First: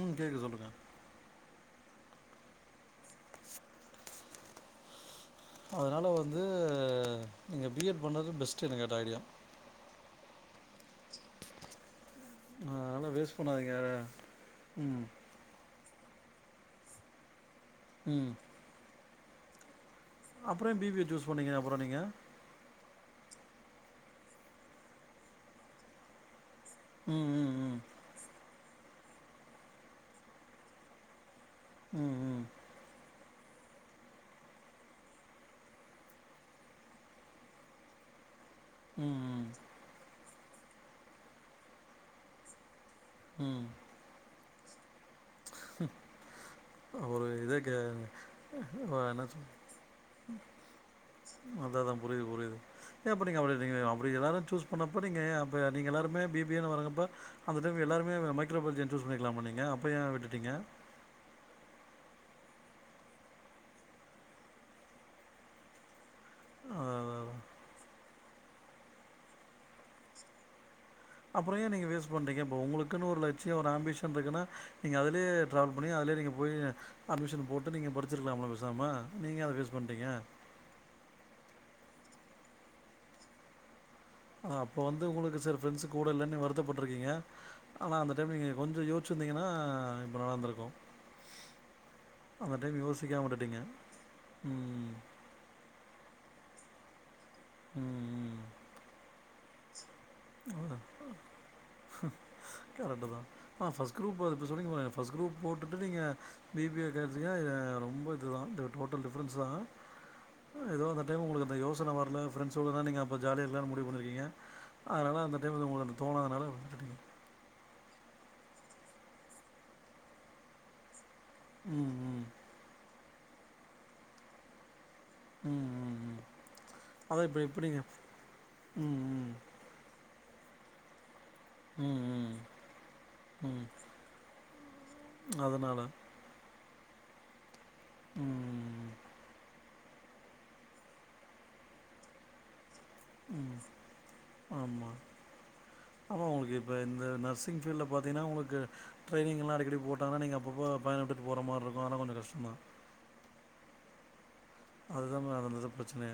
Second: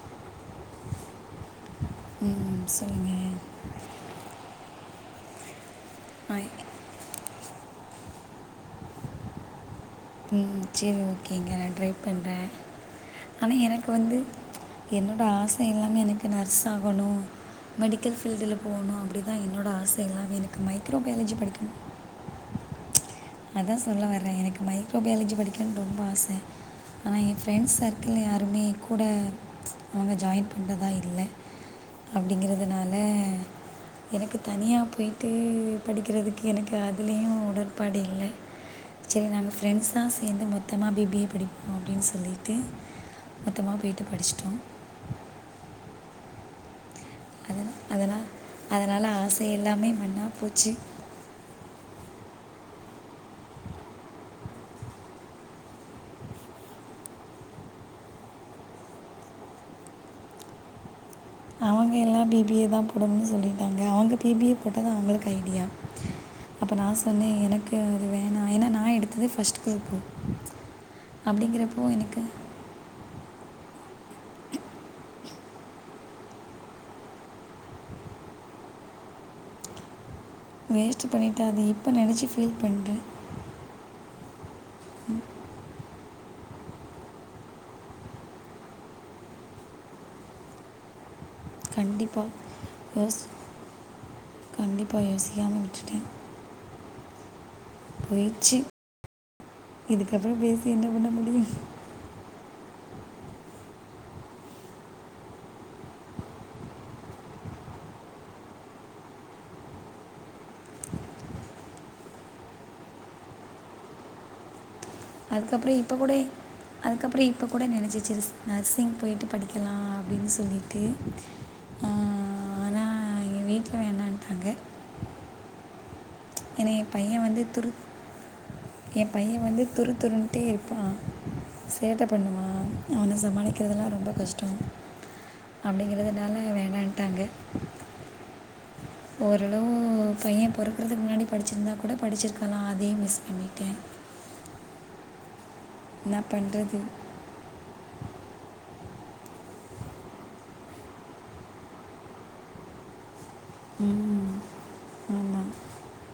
ம் கேக்க சொல்லுங்க ம் சேரிங் அதனால ஆ வந்து நீங்க பி எட் பண்ணது பெஸ்ட்டு என்ன‌ கேட்டா ஐடியா ம் சேரி ஓகேங்க நா ட்ரை பண்றே அதனால் வேஸ்ட் ஆனா பண்ணாதீங்க எனக்கு வந்து ம் என்னோட ஆச எல்லாமே எனக்கு நர்ஸ் ஆகணு மெடிக்கல் ம் ஃபீல்டு ல போகணு அப்டிதா என்னோட ஆச அது இல்லாமே எனக்கு அப்புறம் ஏன் மைக்ரோ பிபிஏ சூஸ் பயாலஜி பண்ணீங்க படிக்கணு அப்புறம் நீங்கள் அதா சொல்ல வரே எனக்கு மைக்ரோபயாலஜி படிக்கன்னுட்டு ரொம்ப ஆசை ஆனா ம் என் ம் ஃப்ரெண்ட் ம் சர்க் கில் யாருமே கூட அவங்க ஜாயின் பண்றதா இல்லை ம் ம் அப்டிங்கறதுனால அ எனக்கு தனியா போயிட்டு படிக்கிறதுக்கு எனக்கு அதுலயு உடன்பாடு இல்லை சரி ம் ம் நாங்க ஃப்ரெண்ட்ஸ்ஸா சேர்ந்து மொத்தமா பி பி ஏ படிப்போ அப்டின்னு சொல்லிட்டு மொத்தமா போய்டட்டு படிச்சிட்டோ உஹம் அதன அதனால அதனால ஆச எல்லாமே மண்ணா போச்சு அத அதா புரியுது புரியுது எப்டி நீங்கள் அப்டி நீங்க அப்டி எல்லோரு சூஸ் பண்ணப்போ நீங்க அப்போ நீங்கள் எல்லாருமே பி பி ஏ ன்னு வரங்கப்ப அந்த டைம் எல்லாருமே மைக்ரோ பாயாலஜி சூஸ் பண்ணிக்கலாமா நீங்க அப்ப ஏ விட்டுட்டீங்க அவங்க எல்லா பி பி ஏ தா போடணனு சொல்லியிருட்டாங்க அவங்க பி பி ஏ போட்டது அவங்களுக்கு ஐடியா அப்ப அதான், நா அதான், அதான். சொன்னேன் எனக்கு அது வேணா ஏன்னா நான் எடுத்ததே ஃபர்ஸ்ட் குரூப்பு அப்புறோ ஏன் அப்டிங்கிறப்போ நீங்க வேஸ்ட் எனக்கு பண்றீங்க இப்போ உங்களுக்குன்னு ஒரு லட்சியோ ஒரு ஆம்பிஷன் இருக்குதுன்னா நீங்கள் அதுலையே ட்ராவல் பண்ணி அதிலயே நீங்க போய்ருங்க அட்மிஷன் போட்டு நீங்க படிச்சிருக்கலாமல பேசாமா நீங்க அத ஃவேஸ்ட் பண்டீங்க வேஸ்ட் பண்ணிட்டே அத இப்ப நெனைச்சி ஃபீல் பண்றே அ அப்போ வந்து உங்களுக்கு சர் ஃப்ரெண்ட்ஸ் கூட இல்லன்னு வருத்தப்பட்டிருக்கீங்க ஆனா அந்த டைம் நீங்க கொஞ்சோ யோசிச்சிருந்தீங்கன்னா இப்ப நடந்துருக்கு கண்டிப்பா யோஸ் யோசிக்காம விட்டுட்டீங்க ம் கண்டிப்பா யோசிக்காம விட்டுட்டே ம் போய்ச்சி இதுக்கப்றோ பேசி என்ன பண்ண முடியு கரட்டு் தா ஆ ஃபஸ் க்ரூப் அது இப்போ சொன்னிங்களே ஃபஸ் க்ரூப் போட்டுட்டு நீங்க பி பி ஐ [unintelligible] இல்ல ரொம்ப இதுதா இந்த டோட்டல் டிஃப்ரன்ஸ் தா எதோ அந்த டைம் உங்குளுக்கு அந்த யோசன வர்ல ஃப்ரண்ட்ஸோட தா நீங்க அப்ப ஜாலியா இருக்லான் முடிவு பண்ணிருக்கிங்க அதனால அந்த டைம் வந்து உங்குளுக்கு தோணாதனால விட்டுட்டீங்க. அதுக்கப்றோ இப்போ கூட நெனச்ச சேரி நர்சிங் போய்ட்டு படிக்கலா அப்டின் சொல்லி ட்டு ஆ ம், ம். ஆனா எங்க வீட்ல வேணான்ட்டாங்க ம் ம் ம் எனா என் பையன் அதான் இப்ப வந்து இப்ப நீங்க துருத் ம், என் ம். பையன் வந்து துருத்துருன்ட்டே இருப்பான் ம், சேட்ட ம். பண்ணுவான் அவன ம். சமாளிக்குறதுலா ரொம்ப கஷ்டோ அதனால. அப்டிங்குறதுனால வேணான்ட்டாங்க ம் ம் ம் ஓரளவு பையன் பொறக்கறதுக் முன்னாடி படிச்சிருந்தா கூட படிச்சிருக்கலா அதே மே ம் ஆமா என்ன ஆமா உங்ளுக்கு இப்ப பண்ணுறது இந்த நர்ஸ் சிங் ஃபீல்ட்ல பாத்திங்ன்னா உங்ளுக்கு ட்ரைன்னிங் எல்லா அடிக்கடி போட்டங்ன்னா நீ அப்ப அப்போ பயன விட்டு போற மார்ருக்கும் ஆனா கொஞ்சோ கஷ்ட்டந் தா ம் அதுதா மா அது ஆமாம் அங்கதா ப்ரச்சன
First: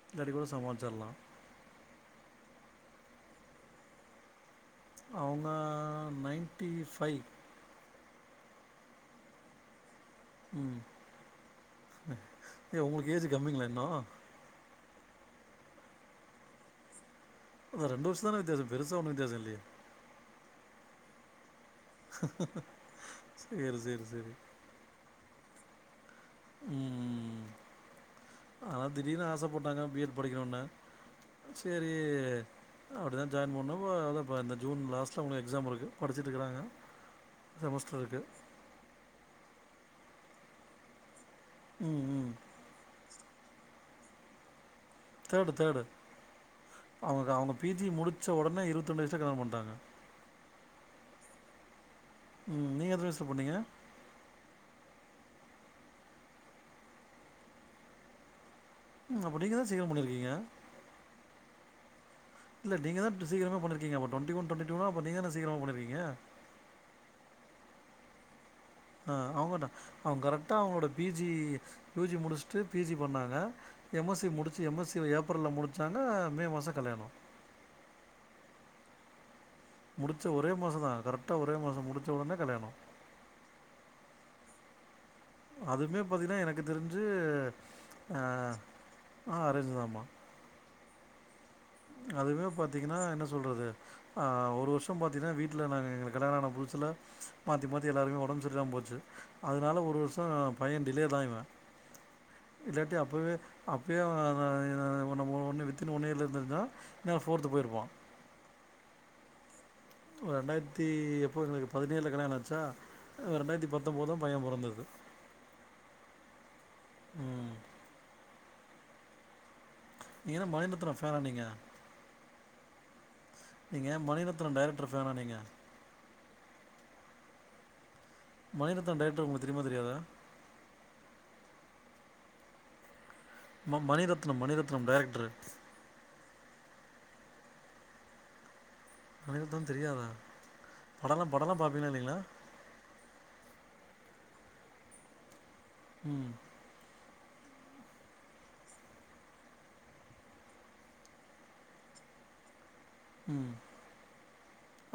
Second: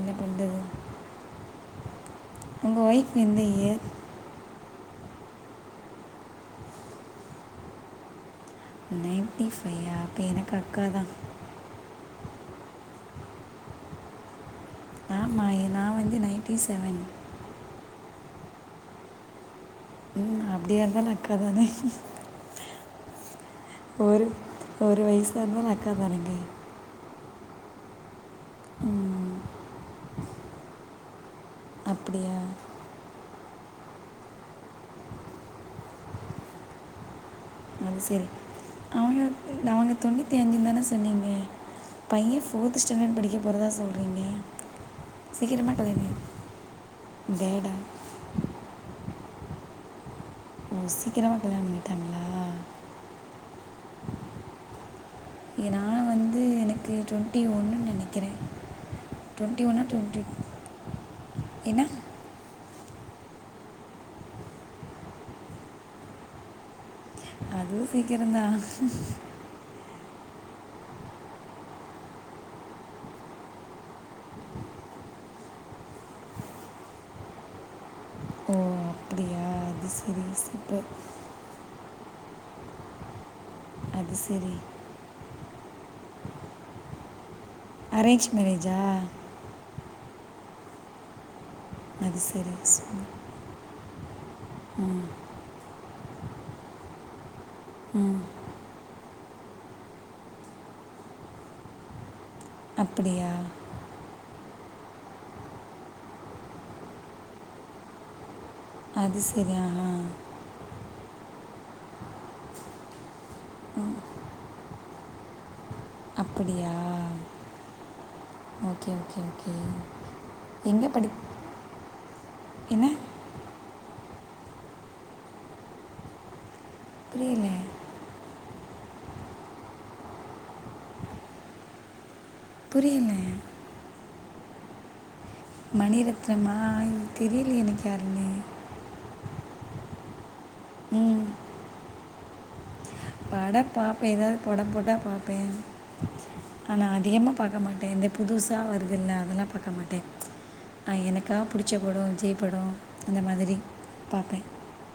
என்ன இல்லாடி கூட பண்ணுறது சமால்ச்சிர்லா உங்க வைஃப் எந்த இயர் அவுங்க நைன்ட்டி ஃபை நைன்ட்டி ஃபையா அப்போ எனக்கு அக்கா தா ஏ உங்ளுக்கு ஏஜ்ஜூ கம்மிங்ளா இன்னோ ஆமா எ நா வந்து நைன்ட்டி செவன் அதா இரண்டு வருஷ தான வித்யாசோ பெருசா ஒன்னு வித்யாச இல்லயே ம் அப்டிய இருந்தாலு அக்கா தானே [unintelligible] சரி, ஒரு சரி. ஒரு வயசா இருந்தாலு அக்கா தானேங்க ம் ம் ம் ஆனா திடீர்னு ம், ஆசப்பட்டட்டாங்க பி எட் படிக்கணுன்னு சேரி அப்படியா அப்டி தா ஜாய்ன் பண்னோ அதா இந்த ஜுன் லாஸ்ட்ல அவ்ங்க எக்ஸாம் இருக்கு படிச்சிட்டுக்குறாங்க செமஸ்ட்டர்ருக்கு அவிங்களுக்கு அவங்க தொண்ணூத்தி அஞ்சுந்தானே சொன்னிங்க ம், ம். பையன் ஃபோர்த் ஸ்டாண்டட் படிக்க போறதா சொல்றிங்க தேர்டு தேர்டு அவுங்க்கு அவங்க பி டேடா ஜி முடிச்ச உடனே இருபத்து ரெண்டு வயசுல கல்யாணம் பண்ணிட்டாங்க ஓ சீக்கிரமா கல்யாண பண்ணிட்டாங்களா ம். நீங்க எத்தன வயஸ்ல பண்ணிங்க இங்க நா வந்து எனக்கு ட்வொண்ட்டி ஒன்னுன் நெனைக்கிறே ம். அப்ப நீங்க ட்வொன்ட்டி தான் ஒன்னா சீக்கிரம் பண்ணியிருக்கீங்க. ட்வொன்ட்டிட் என்னா இல்ல நீங்க தா சீக்ரம பண்ணிருக்கிங்க அப்ப ட்வொண்டி ஒன் ட்வொண்டி டூ னா அப்ப நீங் தான சீக்ரமா பண்ணிருக்கிங்க அதுவு சீக்கிரந் தா அ அவுங்கதா அவுங்க கரெக்ட்டா அவுங்ளோட பி ஜி யூ ஜி முடிஷ்ட்டு பி ஜி பண்ணாங்க எம் எஸ் சி முடிச்சு எம் எஸ் சி ஏப்ரல்ல முடிச்சாங்க மே மாச கல்யாணோ ஓ அப்டியா முடிச்ச ஒரே மாசந்தா கரெக்டா ஒரே மாச முடிச்ச உனே கல்யாணோ அது செரி அதுமே பாத்தீங்கன்னா எனக்கு தெரிஞ்சு ஆ அரேஞ்ச் மேரேஜா அ அரேஞ்சு தாம்மா அது அதுவே சரி சு- பாத்தீங்கன்னா என்ன சொல்றது ஒரு வர்ஷோ பாத்தீங்கன்னா வீட் ல நாங்க எங்களுக்கு கல்யாணான புதுசுல மாத்தி மாத்தி எல்லாருமே உடம்பு செ ரி இல்லாம போச்சு அதனால ஒரு வர்ஷோ ஆ பைய டிலேதா இவ இல்லாட்டி அப்படியா அப்பவே அப்பயே அவ அவ ஆ நம்ம ஒன்னு வித்துன்னு ஒன்னே இருந்துருந்தா இந்நேரோ ஃபோர்த் போயிருப்பா அது செரி ஆனா ஒரு ரெண்டாயிரத்தி எப்போது எங்களுக்கு பதினேழ்ல கல்யணா ஆச்சா ரெண்டாயிரத்தி பத்தொம்பதுதா பைய பொறந்தது அப்டியா ம் ஒகே ஒகே நீங்க என்ன மணிரத்னம் ஃபேன நீங்க என்ன நீங்க மணிரத்னம் டேரக்டர் ஃபேனா நீங்க புரியல மணிரத்தினம் டேரக்டர் உங்களுக்கு தெரியுமா தெரியாதா புரியல ம மணிரத்னம் மணிரத்னம் டேரக்டர்ரு மணிரத்னமா தெரியலையே எனக்கு யாருன்னு மணிரத்னம் தெரியாதா படல்லா ம் படல்லா பாப்பீங்ளா இல்லைங்ளா படப் பாப்பே ஏதாவது படம் போட்டா பாப்பே ம் ஆனா அதிகமாக பாக்க மாட்டே இந்த புதுசா வருதுல்ல அதெல்லா பாக்க மாட்டே ஆ எனக்கா புடிச்ச படோ விஜய் படோ அந்த ம் மாதிரி பாப்பே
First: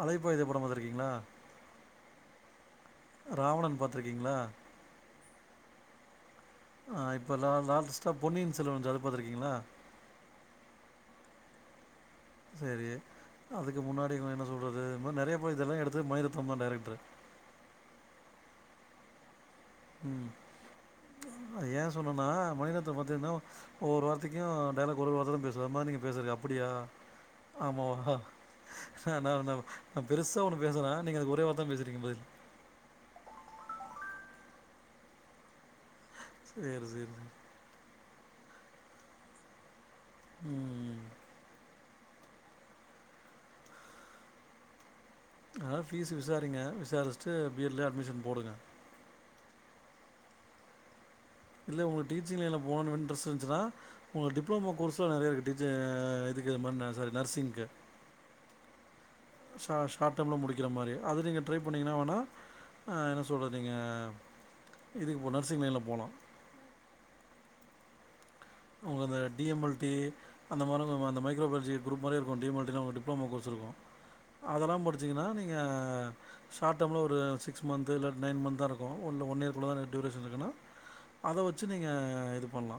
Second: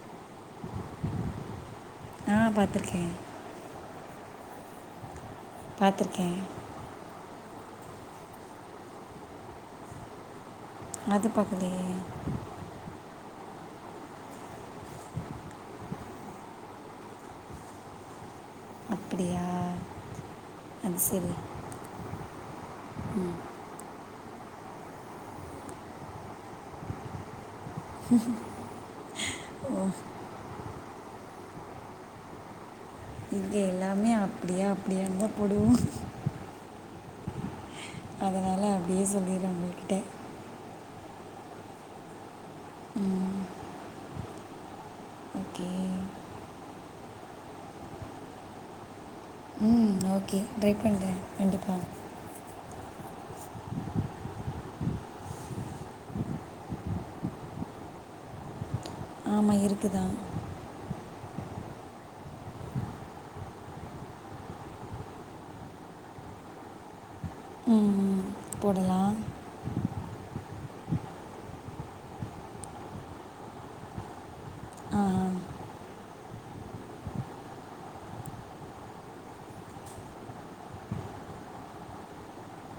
அலைப்பாயுதே படப் பாத்திருக்கீங்ளா ஆ பாத்துருக்கே இராவணன் பாத்துருக்கீங்ளா பாத்திருக்கே ஆ இப்ப லா லாஸ்டா பொன்னியின் செல்வன் வஞ்சு அது பாத்திருக்கீங்ளா அது பாக்கலையே செரி அதுக்கு முன்னாடி எங்கள என்ன சொல்லறது இது மாரி நெறைய பட இதெல்லா எடுத்தது மணிரெத்தினம் டேரக்டரு அப்டியா ம் அது செரி அது ஏ சொன்னனா மணிரெத்தினம் பாத்தீங்கன்னா ஒவ்வொரு வார்த்தைக்கும் டைலாக் ஒரு வார்த்ததா பேசுற மாரி நீங்க பேசுறீங்க அப்டியா ஆமாவா நா நா பெருசா ஒன்னு பேசுனா நீங்க அதுக்கு ஒரே வார்த்த பேசிறீங்க பதில் இங்க எல்லாமே அப்டியா அப்டியாந்தா போடுவோங் சேரி சேரிங்க அதனால பேச முடியல உங்கள் கிட்ட ம் ம் ஓகே அத பீஸ்சு விசாரிங்க விசாரிச்சுட்டு பி எட்லே அட்மிஷன் போடுங்க ம் ஓகே ட்ரைப் பண்ற இல்ல உங்க டீச்சிங்ல போக இன்ட்ரஸ்ட் இருந்தா உங்களுக்கு டிப்ளோமா கோர்ஸ்லா நெறைய இருக்கு டிஜ இதுகு [unintelligible] நர்சிங்க்கு ஆமாம் ஷா இருக்குதான் ஷார்ட் டேமில முடிக்கிற மாரி அது நீங்கள ட்ரை பண்ணிங்கன்னா வேணா என்ன சொல்றது நீங்க இதுகு இப்போ நர்சிங் லைன்ல போளா உம் உம் த உங்கள டிஎம்எல் தி அந்த மாரி [unintelligible] அந்த மைக்ரோ பாலாஜி குரூப் மாரி இருக்கும் டிஎல் டிப்ளோமா கோர்ஸ் இருக்கும் அதுல்லா ஆ முடிச்சீங்கன்னா நீங்க ஷார்ட் டேம்ல ஒரு சிக்ஸ் மந்த் இல்ல நைன் மந்த்த தான் இருக்கும் ஒன் இயர்கக்குள்ளதான் டியூரேஷன் இருக்குன்னா அத வெச்சு நீங்க இது பண்ணலா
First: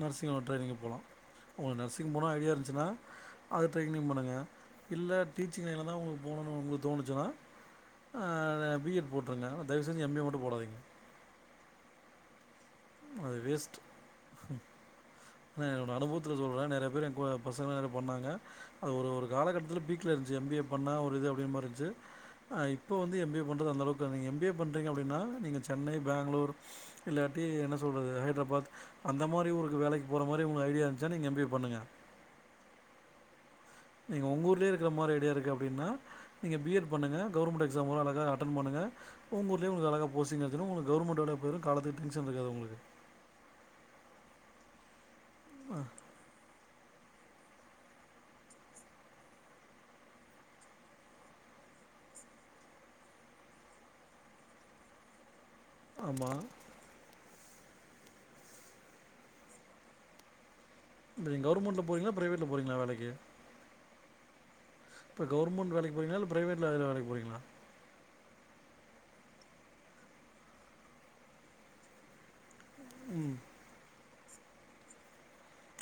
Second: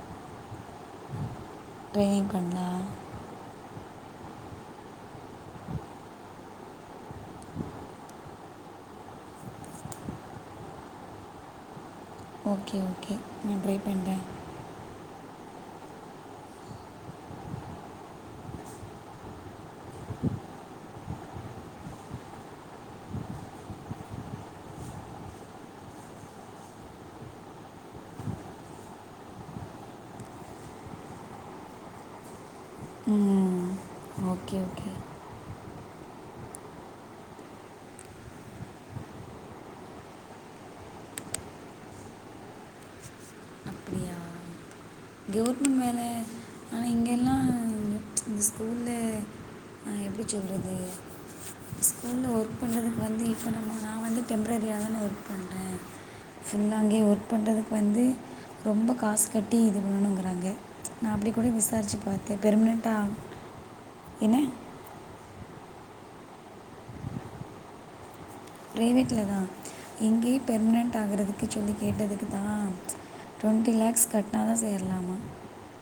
நர்சிங் உள்ள ட்ரைனிங்க் போலா வுங்களுக்கு நர்சிங் போனா ட்ரைனிங் ஐடியா பண்ணலாம் இருந்துச்சுன்னா அது ட்ரையினிங் பண்ணுங்க இல்ல டிச்சிங் லைன்ல் தான் உங்களுக்கு போகணும்னு தோணுச்சுன்னா ஆ பிஎட் போட்டுருங்க தயவுசெஞ்சு எம்பிஏ மட்டும் போடாதீங்க ஓகே ஓகே அது இப்டியே பண்ற நான் என்னோட அனுபவத்துல சொல்றே நெறைய பேர் என் பசங்க நெறைய பண்ணாங்க அது ஒரு ஒரு காலகட்டத்துல வீட்லேஇருந்துச்சு எம்பிஏ பண்ணா ஒரு இது அப்படினு மாதிரி இருந்துச்சு ஆ இப்போ வந்து எம்பிஏ பண்ணுறது அந்தளவுக்கு நீங்கள எம்பிஏ பண்றீங்க அப்படின்னா நீங்க சென்னை பேங்களூரு இல்லாட்டி என்ன சொல்றது ஹைதராபாத் அந்த மாரி ஒருவேலைக் ஒரு மாரி உங்க ஐடியா இருந்துச்சா நீங்க எம்பிஏ பண்ணுங்க ம் நீங்க உங்க ஓகே ஊர்ல இருக்கிற ஓகே மாதிரி ஐடியா இருக்கு அப்டின்னா நீங்கள் பிஎட் பண்ணுங்கள் கவர்மெண்ட்க்ஸாம் வரும் அழகாக அட்டன் பண்ணுங்க உங்க ஊர்லயே உனுகு அழகாய் போஸ்டிங் கிடைச்சுடும் உனக்கு கவர்மெண்ட் வேலைய பாரு காலத்து டென்ஷன் இருக்காது கவுவர்மெண்ட் ஆ வேல ஆனா இங்ககெல்லா இந்த ஸ்கூல்ல ஆ எப்டி சொல்றது ஸ்கூல்ல ஒர்க் பண்ணுறதுக்கு வந்து இப்போ நம்ம நான் வந்து டெம்ப்ரரியா தான ஒர்க் பண்ற ஆமா இல்ல அங்கே ஒர்க் பண்றதுக்கு வந்து ரொம்ப காசு கட்டி இது பண்ணுங்கிறாங்க நா இப்ப அப்டி நீங்க கூட கவர்மெண்ட்ல விசாரிச்சு போறீங்களா பாத்த பிரைவேட்ல போறீங்களா பெர்ம்னன்ட்டா வேலைக்கு என்ன இப்ப கவர்மெண்ட் வேலைக்கு போறீங்ளா இல்ல பிரைவேட்ல வேற வேலைக்கு போறீங்ளா பிரைவேட்ல தா இங்கேயே பெர்மனன்ட் ஆகுறதுக்கு சொல்லி கேட்டதுக்கு தான் உம் டொன்டி லேக்ஸ் கட்னா தான் சேர்லாமா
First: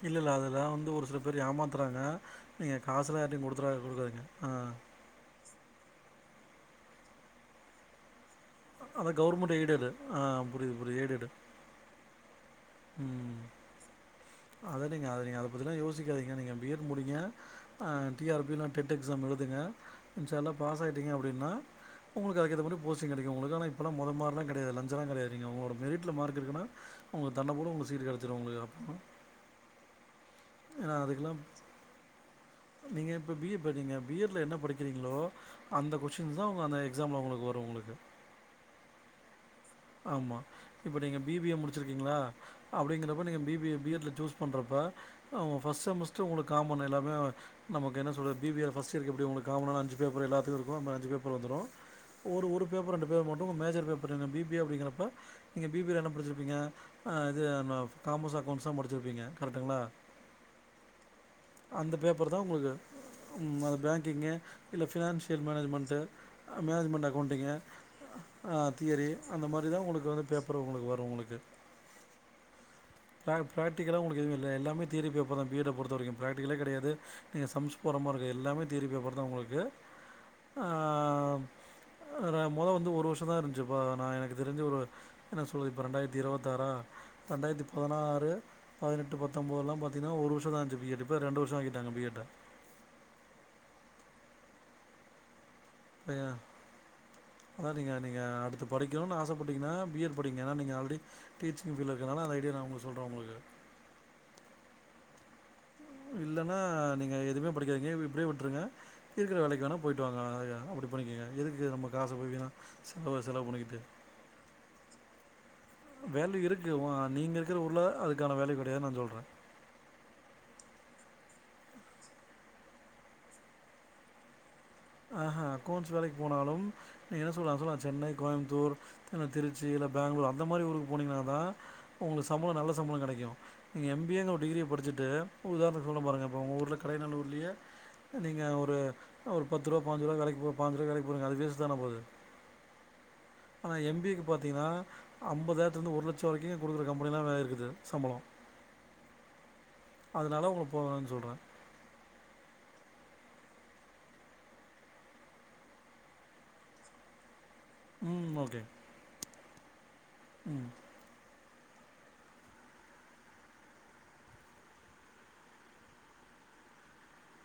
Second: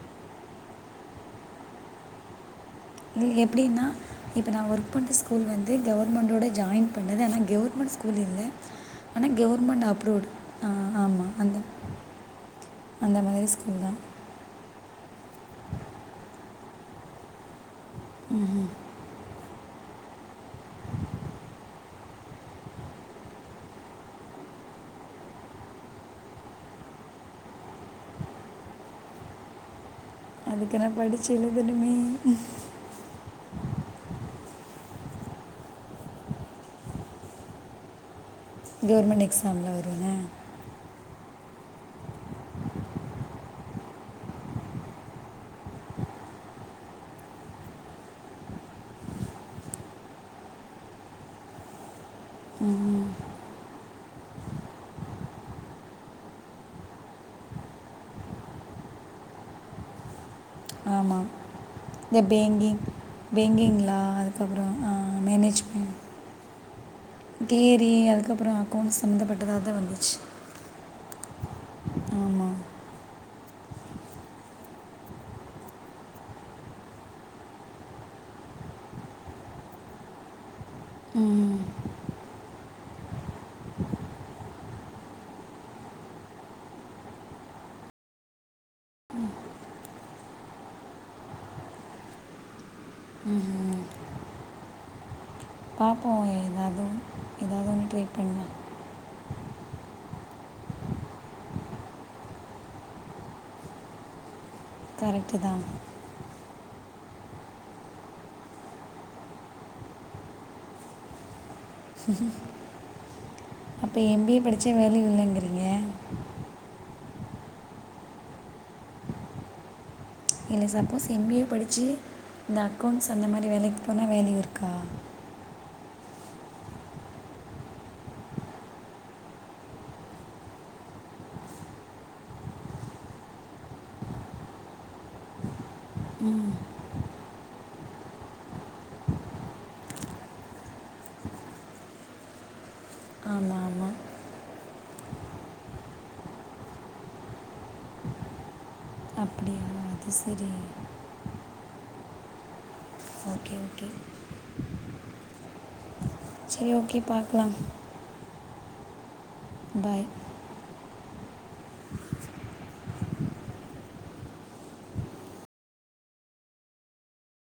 இல்ல இல்ல அதுல வந்து ஒரு சில பேர் ஏமாத்துறாங்க நீங்க காசுலாம் இது யார்டயும் குடுத்துற எப்படின்னா குடுக்காதுங்க இப்போ ஆ நான் ஒர்க் பண்ணுற ஸ்கூல் வந்து கவர்மெண்ட்டோடு ஜாய்ன் பண்ணது ஆனா கவர்மெண்ட் ஸ்கூல் இல்ல அதான் ஆனா கவர்மெண்ட் எய்டடு ஆ அப்ரூவ்டு புரியுது புரியுது ஆமா எய்டடு அந்த அந்த மாரி ஸ்கூல் தான் அத நீங்க அத நீங்க அத பத்திலாம் யோசிக்காதீங்க நீங்க பி எட் முடிங்க T R Pym TET NET exam எழுதுங்க முஞ்சளோ பாஸ் ஆயிட்டீங்க அப்டின்னா உங்களுக்கு அது ஏத்த மாரி போஸ்டிங் கெடைக்கும் உங்களுக்கு ஆனா இப்பலாம் மொத மாரிலாம் கெடையாது லஞ்சலாம் கெடையாது அவுங்கள மெரிட்ல மார்க்குனா உங்குளு தண்ண கூட உங்களுக்கு சீட்டு கெடச்சிரும் உங்க அப்பறம் அதுக்கு நா படிச்சு அதுக்கெல்லாம் எழுதனுமே நீங்க இப்ப பி ஏ படிங்க பி எட் ல என்ன படிக்கிறீங்களோ அந்த கொஸ்டின் தான் உங்க அந்த எக்ஸாம்ல உங்களுக்கு வரும் உங்களுக்கு கவுர்மெண்ட் எக்ஸாம்ல வருங்க ஆமா இப்ப நீங்க பி பி ஏ முடிச்சிருக்கீங்களா அப்டிங்கிறப்ப நீங்க B B A B Ed ல் சூஸ் பண்றப்ப அவுங் ஃப்ஸ்ட் செமஸ்டர் உங்ளுக்கு காமன் எல்லாமே நமக்கு என்ன சொல்றது பி பி ஏ ஃப்ஸ்ட் இயர்கக்கு எப்டி உங்ளுக்கு காமனா அஞ்சு பேர் போல எல்லாத்துக்கு இருக்கோ அஞ்சு பேர் போல வந்துரு ஒரு ஒரு பேப்பர் ம், ரெண்டு பேர் மட்டு உ மேஜர் பேப்பர் இருங்க பி பி ஏ அப்டிங்கறப்ப நீங்க பி பி ஏ ல என்ன படிச்சிருப்பீங்க இது காமர்ஸ் அக்கௌண்ட்ஸ்ஸா முடிச்ச சிர்பீங்க கரெக்டிங்களா ஆமாம் அந்த இந்த பேப்பர் தா உங்ளுக்கு பேங்கிங் அது பேங்கிங்லா பேங்கிங்கு அதுக்கப்புறம் இல்ல financial management management management accounting கேரி அதுக்கப்புறம் ஆ அக்கௌண்ட்ஸ் தியரி அந்த சம்மந்தப்பட்டதாக மாரி தான் தா உங்ளுக்கு வந்துச்சு வந்து பேப் பர் வரு உங்ளுக்கு ஆமாம் ப்ராக்டிக்கலா உங்ளுக்கு இதுல எல்லாமே தியரி பேப்பர் தான் பி எட அ பொறுத்த வரைக்கு ப்ராக்டிக்கல கெடையாது நீங்க சம்ஸ்போடறமாரி எல்லாமே தியரி பேப்பர் தா உங்ளுக்கு ம் அடடா மொத வந்து ஒரு வருஷந்தா இருந்ச்சுப்பா நா எனக் தெரிஞ்சு ஒரு என்ன சொல்றது இப்ப ரெண்டாயிரத்தி இருபத்தாறா ரெண்டாயிரத்தி பதினாறு பதினெட்டு பத்தோம்போதுலா பாத்தீங்கனா ஒர் வருஷ தா இந்துச்சு பி எட் இப்போ ரண்டு வர்ஷோ ஆகிட்டாங்க பி எட்ட ம் ம் பாப்போ ஏதாவ்து ஏதாவ்து ஒன் ட்ரை பண்லா படிக்கணுனு ஆசப்பட்டிங்கனா பி எட் படிங்க ஏனா நீங்க ஆல்ரெடி டீச்சிங் ஃபீல்டில் இருக்கனால ஐடியா நா உங்ளுக்கு சொல்றே உங்ளுக்கு கரெக்ட் தா இல்லனா நீங்க எதுமே படிக்காதீங்க இப்டியே விட்ருங்க இருக்குற வேலக்கு வேணா போயிட்டு வாங்க அப்டி பண்ணிக்கோங்க எதுக்கு நம்ம காசு போய் வீணா செலவு செலவு பண்ணிக்கிட்டு இப்ப எம் பி ஏ படிச்சா வேல்யூ இல்லங்கிறீங்க வேல இருக்கு ஓ நீங்க இருக்குற உள்ள அதுக்கான வேல கெடையாது நா சொல்றே நீங்க சப்போஸ் எம் பி ஏ படிச்சு இந்த அக்கௌண்ட்ஸ் அந்த மாரி வேலக்கு போனா வேல்யூ இருக்கா ஆஹா அக்கௌண்ட்ஸ் வேலைக் போனாலு நீ என்ன சொல்ற ந சென்னை கோயம்த்தூர் திருச்சி இல்ல பேங்களூர் அந்த மாரி ஊருக்கு போனீங்கனா தா உங்ளுக்கு சம்பளம் நல்ல சம்பள கெடைக்கு நீங்க எம் பி ஏ னு ஒரு டிகிரிய படிச்சுட்டு உதாரண சொல்றே பாருங்க இப்போ உங்கள் ஊர்ல கடயநல்லூர்லயே நீங்க ஒரு ஒரு பத்து ரூபா பாஞ்சு ரூபா கடை போ பாஞ்சுரூவா கடைக்போ அது பேச தானே போது ஆமாம் ஆனா ஆமாம் எம் பி ஏ க்கு பாத்தீங்கனா ஐம்பதாயிரத்துலருந்து ஒரு லட்ச வரைக்கு குடுக்குற கம்பெனிலா வேற இருக்குது சம்பளம் அப்டியா அதனால உங்கள போ [unintelligible] சொல்றே ஓகே ஓகே சரி ஓகி பாக்கலாம் ம் ஓகே பாய் உம்